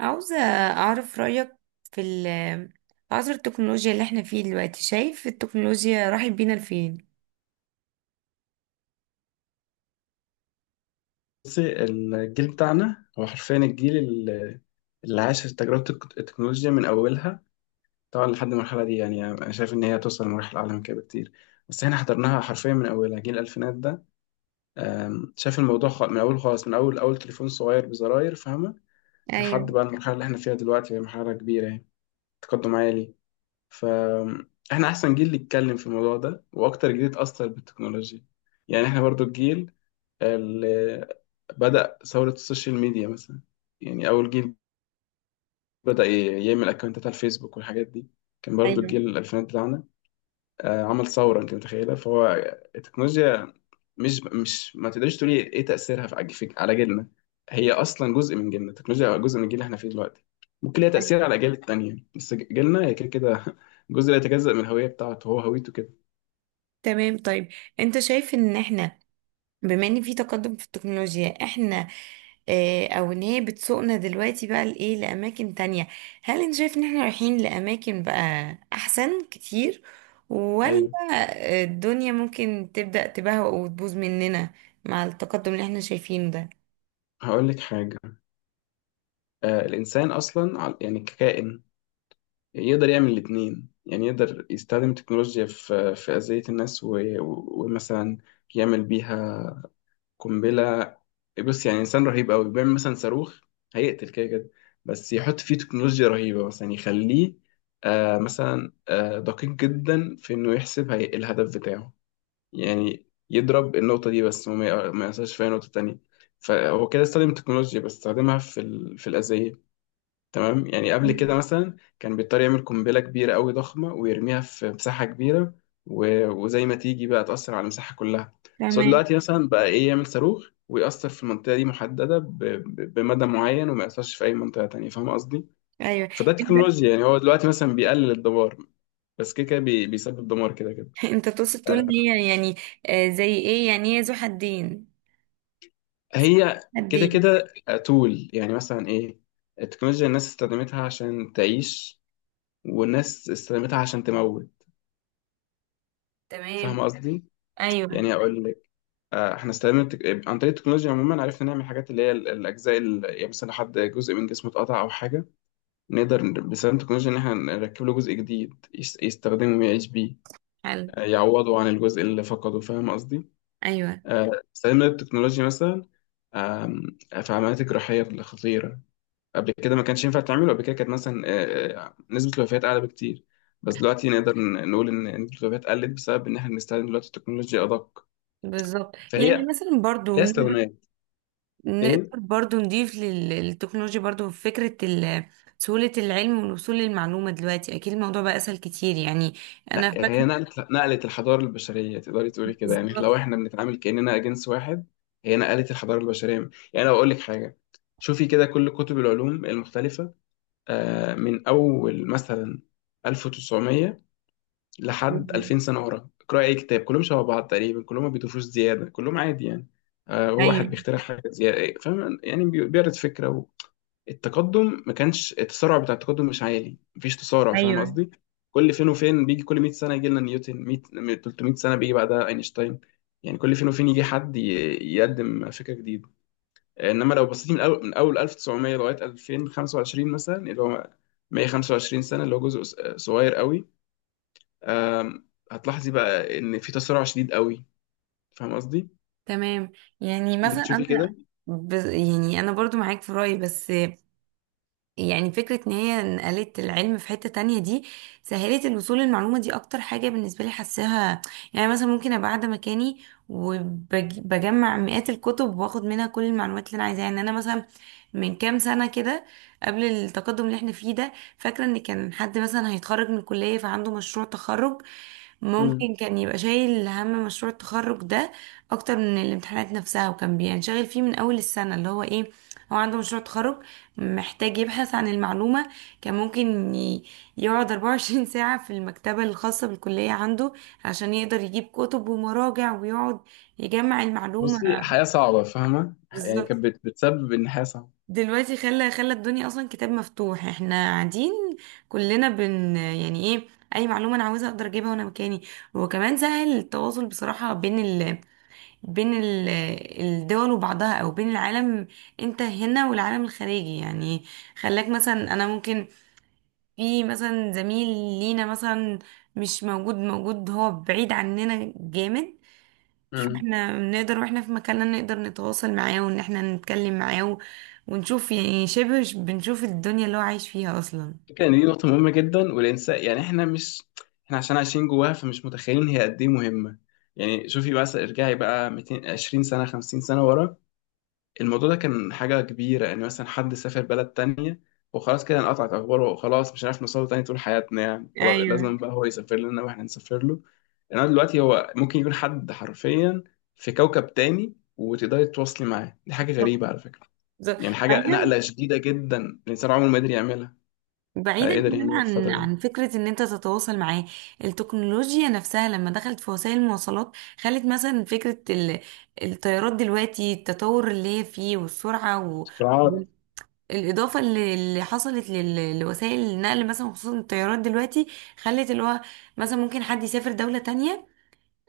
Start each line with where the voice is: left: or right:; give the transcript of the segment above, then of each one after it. right: عاوزة أعرف رأيك في عصر التكنولوجيا اللي احنا فيه دلوقتي. شايف التكنولوجيا راحت بينا لفين؟
left: بصي، الجيل بتاعنا هو حرفيا الجيل اللي عاش تجربة التكنولوجيا من أولها. طبعا لحد المرحلة دي، يعني أنا شايف إن هي توصل لمراحل أعلى من كده بكتير. بس إحنا حضرناها حرفيا من أولها، جيل الألفينات ده. شايف الموضوع من أول خالص، من أول أول تليفون صغير بزراير، فاهمة.
right: ايوه.
left: لحد بقى المرحلة اللي إحنا فيها دلوقتي، هي مرحلة كبيرة يعني، تقدم عالي. فإحنا أحسن جيل يتكلم في الموضوع ده، وأكتر جيل اتأثر بالتكنولوجيا. يعني إحنا برضو الجيل بدأ ثورة السوشيال ميديا مثلا، يعني أول جيل بدأ يعمل أكونتات على الفيسبوك والحاجات دي، كان برضو
right: ايوه.
left: الجيل الألفينات بتاعنا. عمل ثورة، أنت متخيلة. فهو التكنولوجيا، مش ما تقدرش تقولي إيه إيه تأثيرها على جيلنا. هي أصلا جزء من جيلنا، التكنولوجيا جزء من الجيل اللي إحنا فيه دلوقتي. ممكن ليها تأثير
right: أيوة.
left: على الأجيال التانية، بس جيلنا هي كده كده جزء لا يتجزأ من الهوية بتاعته، هو هويته كده.
right: تمام. طيب، انت شايف ان احنا، بما ان في تقدم في التكنولوجيا، احنا اه او ان هي بتسوقنا دلوقتي بقى لايه، لأماكن تانية. هل انت شايف ان احنا رايحين لأماكن بقى أحسن كتير، ولا
left: أيوه.
right: الدنيا ممكن تبدأ تبهوأ وتبوظ مننا مع التقدم اللي احنا شايفينه ده؟
left: هقول لك حاجة. الإنسان أصلا يعني ككائن، يعني يقدر يعمل الاتنين. يعني يقدر يستخدم التكنولوجيا في أذية الناس، ومثلا يعمل بيها قنبلة. بص، يعني إنسان رهيب أوي بيعمل مثلا صاروخ، هيقتل كده كده، بس يحط فيه تكنولوجيا رهيبة، مثلا يعني يخليه، مثلا دقيق جدا في إنه يحسب هي الهدف بتاعه، يعني يضرب النقطة دي بس، وما ما يأثرش في أي نقطة تانية. فهو كده استخدم التكنولوجيا، بس استخدمها في الأذية. تمام، يعني قبل كده
right: مم.
left: مثلا كان بيضطر يعمل قنبلة كبيرة قوي ضخمة، ويرميها في مساحة كبيرة، وزي ما تيجي بقى، تأثر على المساحة كلها. بس هو
right: تمام.
left: دلوقتي مثلا بقى إيه، يعمل صاروخ ويأثر في المنطقة دي محددة بمدى معين، وما يأثرش في أي منطقة تانية، فاهم قصدي؟
right: ايوه.
left: فده
right: انت
left: تكنولوجيا يعني، هو دلوقتي مثلا بيقلل الدمار، بس كده كده بيسبب دمار كده كده.
right: انت تقصد تقول ان
left: آه،
right: هي يعني، زي ايه، يعني هي ذو حدين؟
left: هي كده
right: حدين.
left: كده. تول يعني مثلا ايه، التكنولوجيا الناس استخدمتها عشان تعيش، والناس استخدمتها عشان تموت، فاهم
right: تمام.
left: قصدي؟
right: ايوه.
left: يعني اقول لك، احنا عن طريق التكنولوجيا عموما عرفنا نعمل حاجات، اللي هي الاجزاء اللي يعني مثلا حد جزء من جسمه اتقطع او حاجه، نقدر باستخدام التكنولوجيا ان احنا نركب له جزء جديد يستخدمه ويعيش بيه.
right: حلو.
left: يعوضه عن الجزء اللي فقده، فاهم قصدي.
right: ايوه.
left: استخدمنا التكنولوجيا مثلا، آم، في عمليات الجراحيه الخطيره، قبل كده ما كانش ينفع تعمله. قبل كده كانت مثلا، نسبه الوفيات اعلى بكتير. بس دلوقتي نقدر نقول ان نسبه الوفيات قلت، بسبب ان احنا بنستخدم دلوقتي التكنولوجيا ادق.
right: بالظبط. يعني
left: فهي
right: مثلا برضو
left: لها استخدامات. ايه،
right: نقدر برضو نضيف للتكنولوجيا برضو فكرة سهولة العلم والوصول للمعلومة. دلوقتي اكيد الموضوع بقى اسهل كتير يعني.
left: لا،
right: انا فاكرة.
left: هي نقلت نقلت الحضارة البشرية، تقدري تقولي كده، يعني
right: بالظبط.
left: لو احنا بنتعامل كأننا جنس واحد. هي نقلت الحضارة البشرية. يعني لو أقول لك حاجة، شوفي كده كل كتب العلوم المختلفة، من أول مثلا 1900 لحد 2000 سنة ورا، اقرأي أي كتاب، كلهم شبه بعض تقريبا، كلهم ما بيضيفوش زيادة، كلهم عادي يعني. هو واحد
right: ايوه.
left: بيخترع حاجة زيادة، فاهم، يعني بيعرض فكرة. التقدم ما كانش، التسارع بتاع التقدم مش عالي، مفيش تسارع، فاهم
right: ايوه.
left: قصدي. كل فين وفين بيجي، كل 100 سنه يجي لنا نيوتن، 100 300 سنه بيجي بعدها اينشتاين. يعني كل فين وفين يجي حد يقدم فكره جديده. انما لو بصيت من اول، 1900 لغايه 2025 مثلا، اللي هو 125 سنه، اللي هو جزء صغير قوي. آم، هتلاحظي بقى ان في تسارع شديد قوي، فاهم قصدي.
right: تمام. يعني
left: انت
right: مثلا
left: بتشوفي كده.
right: انا يعني انا برضو معاك في رأيي، بس يعني فكرة ان هي نقلت العلم في حتة تانية دي، سهلت الوصول للمعلومة دي اكتر حاجة بالنسبة لي حاساها. يعني مثلا ممكن ابقى قاعدة مكاني وبجمع مئات الكتب واخد منها كل المعلومات اللي انا عايزاها. يعني انا مثلا من كام سنة كده، قبل التقدم اللي احنا فيه ده، فاكرة ان كان حد مثلا هيتخرج من الكلية فعنده مشروع تخرج.
left: مم.
right: ممكن كان يبقى شايل هم مشروع التخرج ده اكتر من الامتحانات نفسها، وكان بينشغل فيه من اول السنة اللي هو ايه. هو عنده مشروع تخرج، محتاج يبحث عن المعلومة. كان ممكن يقعد 24 ساعة في المكتبة الخاصة بالكلية عنده، عشان يقدر يجيب كتب ومراجع ويقعد يجمع
left: بصي،
right: المعلومة.
left: حياه صعبه فاهمه، يعني
right: بالظبط.
left: كانت بتسبب ان حياه
right: دلوقتي خلى الدنيا أصلا كتاب مفتوح. احنا قاعدين كلنا يعني ايه، أي معلومة أنا عاوزها أقدر أجيبها وأنا مكاني. وكمان سهل التواصل بصراحة بين بين ال... الدول وبعضها، أو بين العالم. أنت هنا والعالم الخارجي، يعني خلاك مثلا، أنا ممكن في مثلا زميل لينا مثلا مش موجود، موجود هو بعيد عننا جامد،
left: صعبه.
right: فاحنا نقدر واحنا في مكاننا نقدر نتواصل معاه وان احنا نتكلم معاه ونشوف يعني شبه بنشوف الدنيا اللي هو عايش فيها اصلا.
left: فكرة ان دي نقطة مهمة جدا، والانسان يعني احنا مش، احنا عشان عايشين جواها فمش متخيلين هي قد ايه مهمة. يعني شوفي، بس ارجعي بقى 200 20 سنة، 50 سنة ورا. الموضوع ده كان حاجة كبيرة، ان مثلا حد سافر بلد تانية وخلاص، كده انقطعت اخباره وخلاص، مش هنعرف نوصله تاني طول حياتنا، يعني خلاص
right: ايوه.
left: لازم بقى هو يسافر لنا واحنا نسافر له. انما دلوقتي هو ممكن يكون حد حرفيا في كوكب تاني، وتقدري تتواصلي معاه، دي حاجة
right: بالظبط.
left: غريبة على فكرة.
right: بالظبط.
left: يعني حاجة
right: بعيدا
left: نقلة شديدة جدا، الانسان عمره ما قدر يعملها.
right: بعيدا
left: قدر
right: كمان
left: يعملها في
right: عن
left: الفترة دي.
right: فكرة ان انت تتواصل معاه. التكنولوجيا نفسها لما دخلت في وسائل المواصلات، خلت مثلا فكرة الطيارات دلوقتي، التطور اللي هي فيه والسرعة،
left: اختراعات.
right: الإضافة اللي حصلت لوسائل النقل مثلا، خصوصا الطيارات دلوقتي، خلت اللي هو مثلا ممكن حد يسافر دولة تانية.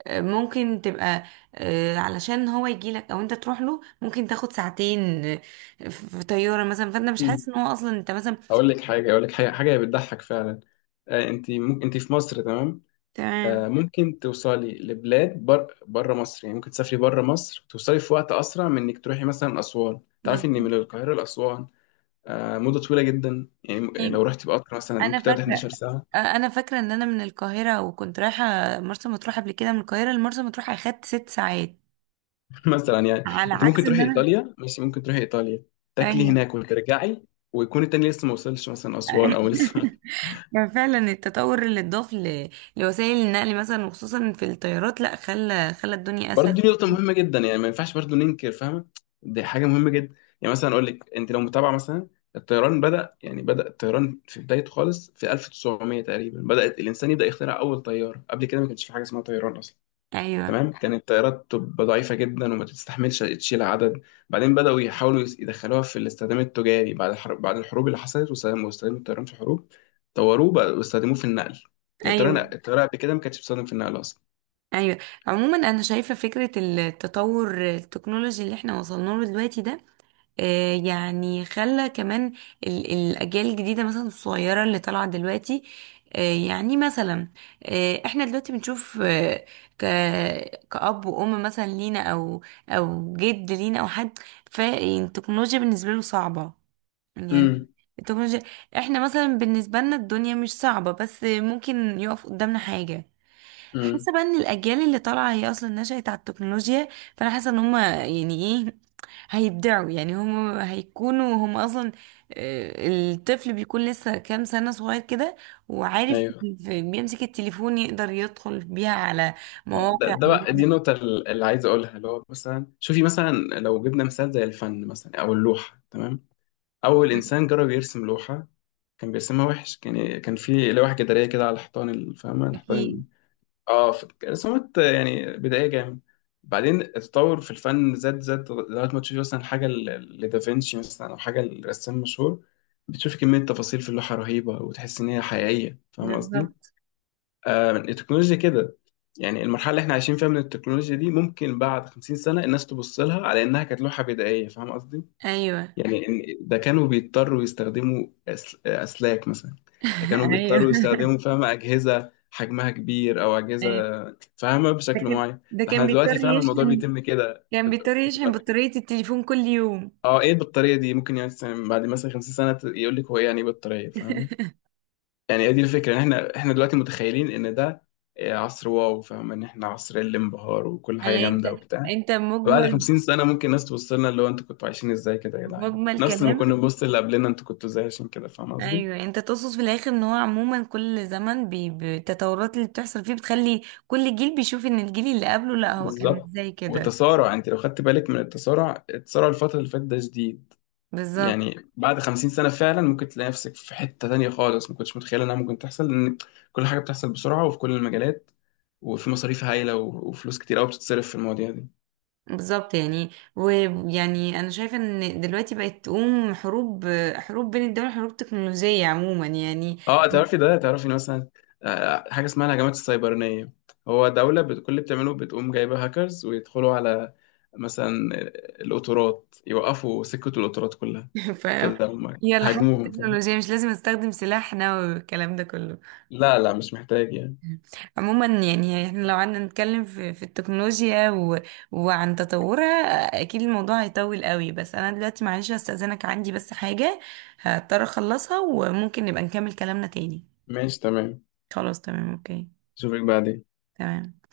right: ممكن تبقى، علشان هو يجيلك أو أنت تروح له ممكن تاخد ساعتين في طيارة مثلا، فأنت مش
left: مم.
right: حاسس إن هو أصلا أنت مثلا.
left: اقول لك حاجه، حاجه بتضحك فعلا. انت ممكن انت في مصر، تمام.
right: تمام.
left: ممكن توصلي لبلاد بره مصر، يعني ممكن تسافري بره مصر، توصلي في وقت اسرع من انك تروحي مثلا اسوان. تعرفي ان
right: بالظبط.
left: من القاهره لاسوان مده طويله جدا، يعني يعني
right: طيب،
left: لو رحتي بقطر مثلا
right: أنا
left: ممكن تقعدي
right: فاكرة،
left: 11 ساعه.
right: أنا فاكرة إن أنا من القاهرة وكنت رايحة مرسى مطروح. قبل كده من القاهرة لمرسى مطروح أخدت ست ساعات،
left: مثلا يعني،
right: على
left: انت
right: عكس
left: ممكن
right: إن
left: تروحي
right: أنا.
left: ايطاليا، ماشي، ممكن تروحي ايطاليا تاكلي
right: أيوه.
left: هناك وترجعي، ويكون التاني لسه ما وصلش مثلا اسوان، او لسه.
right: يعني فعلا التطور اللي اتضاف لوسائل النقل مثلا، وخصوصا في الطيارات، لا خلى الدنيا
left: برضه
right: اسهل.
left: دي نقطة مهمة جدا، يعني ما ينفعش برضه ننكر، فاهمة، دي حاجة مهمة جدا. يعني مثلا أقول لك، أنت لو متابعة مثلا الطيران، بدأ يعني، بدأ الطيران في بدايته خالص في 1900 تقريبا، بدأت الإنسان يبدأ يخترع أول طيارة. قبل كده ما كانش في حاجة اسمها طيران أصلا.
right: ايوه.
left: تمام. كانت الطيارات تبقى ضعيفة جدا وما تستحملش تشيل عدد. بعدين بدأوا يحاولوا يدخلوها في الاستخدام التجاري، بعد الحرب، بعد الحروب اللي حصلت، واستخدموا الطيران في الحروب، طوروه بقى واستخدموه في النقل. يعني الطيران،
right: ايوه.
left: الطيارة قبل كده ما كانتش بتستخدم في النقل أصلا.
right: ايوه. عموما انا شايفه فكره التطور التكنولوجي اللي احنا وصلنا له دلوقتي ده، يعني خلى كمان الاجيال الجديده مثلا الصغيره اللي طالعه دلوقتي، يعني مثلا، احنا دلوقتي بنشوف، ك كأب وأم مثلا لينا، أو أو جد لينا، أو حد، فالتكنولوجيا بالنسبة له صعبة يعني،
left: امم.
right: التكنولوجيا. احنا مثلا بالنسبة لنا الدنيا مش صعبة، بس ممكن يقف قدامنا حاجة.
left: امم.
right: حاسة بقى ان الأجيال اللي طالعة هي أصلا نشأت على التكنولوجيا. فأنا حاسة ان هما يعني ايه، هيبدعوا يعني، هما هيكونوا هما أصلا. الطفل بيكون لسه كام سنة صغير كده وعارف
left: ايوه،
right: بيمسك التليفون، يقدر يدخل بيها على
left: ده,
right: مواقع
left: ده بقى دي
right: ويقدر.
left: النقطة اللي عايز أقولها. اللي هو مثلا شوفي، مثلا لو جبنا مثال زي الفن مثلا، أو اللوحة، تمام. أول إنسان جرب يرسم لوحة، كان بيرسمها وحش، كان في لوحة جدارية كده على حيطان فاهمة الحيطان
right: أكيد.
left: اه رسومات يعني بدائية جامد. بعدين التطور في الفن زاد زاد لغاية ما تشوفي مثلا حاجة لدافنشي مثلا، أو حاجة لرسام مشهور، بتشوفي كمية تفاصيل في اللوحة رهيبة، وتحس إن هي حقيقية، فاهمة قصدي؟
right: بالظبط.
left: التكنولوجيا كده. يعني المرحله اللي احنا عايشين فيها من التكنولوجيا دي، ممكن بعد 50 سنه الناس تبص لها على انها كانت لوحه بدائيه، فاهم قصدي.
right: أيوه.
left: يعني إن ده كانوا بيضطروا يستخدموا اسلاك مثلا، ده كانوا
right: أيوه.
left: بيضطروا يستخدموا، فاهمه، اجهزه حجمها كبير او اجهزه
right: أيوه.
left: فاهمه بشكل معين،
right: ده
left: ده احنا
right: كان
left: دلوقتي،
right: بيضطر
left: فاهم، الموضوع
right: يشحن،
left: بيتم كده
right: كان بيضطر يشحن
left: اوتوماتيك.
right: بطارية التليفون كل يوم.
left: اه ايه البطاريه دي، ممكن يعني مثلاً بعد مثلا 50 سنه يقول لك هو ايه، يعني ايه بطاريه، فاهمه. يعني هي دي الفكرة، ان احنا دلوقتي متخيلين ان ده عصر واو، فاهم، ان احنا عصر الانبهار، وكل حاجة
right: يعني انت
left: جامدة وبتاع.
right: انت
left: بعد
right: مجمل،
left: 50 سنة ممكن الناس تبص لنا، اللي هو انتوا كنتوا عايشين ازاي كده يا جدعان،
right: مجمل
left: نفس ما كنا
right: كلامك.
left: بنبص اللي قبلنا انتوا كنتوا ازاي، عشان كده، فاهم قصدي.
right: ايوه. انت تقصد في الاخر ان هو عموما كل زمن بالتطورات اللي بتحصل فيه، بتخلي كل جيل بيشوف ان الجيل اللي قبله لا هو كان
left: بالظبط.
right: ازاي كده.
left: والتسارع، انت لو خدت بالك من التسارع الفترة اللي فاتت ده شديد.
right: بالظبط.
left: يعني بعد 50 سنة فعلا ممكن تلاقي نفسك في حتة تانية خالص، ما كنتش متخيل انها ممكن تحصل، لان كل حاجة بتحصل بسرعة، وفي كل المجالات، وفي مصاريف هايلة، وفلوس كتير قوي بتتصرف في المواضيع دي.
right: بالظبط. يعني انا شايفه ان دلوقتي بقت تقوم حروب، حروب بين الدول، حروب تكنولوجيه عموما يعني.
left: اه تعرفي ده، تعرفي إن مثلا، حاجه اسمها الهجمات السيبرانيه، هو دوله كل اللي بتعمله بتقوم جايبه هاكرز، ويدخلوا على مثلا القطارات، يوقفوا سكه القطارات كلها،
right: ف
left: كده، هم
right: يلا، حتى
left: هاجموهم فاهم.
right: التكنولوجيا مش لازم استخدم سلاح نووي والكلام ده كله.
left: لا، لا، مش محتاج يعني.
right: عموما يعني احنا لو قعدنا نتكلم في التكنولوجيا وعن تطورها، اكيد الموضوع هيطول قوي. بس انا دلوقتي معلش هستأذنك، عندي بس حاجة هضطر اخلصها، وممكن نبقى نكمل كلامنا تاني.
left: ماشي تمام.
right: خلاص، تمام، اوكي.
left: اشوفك بعدين.
right: تمام.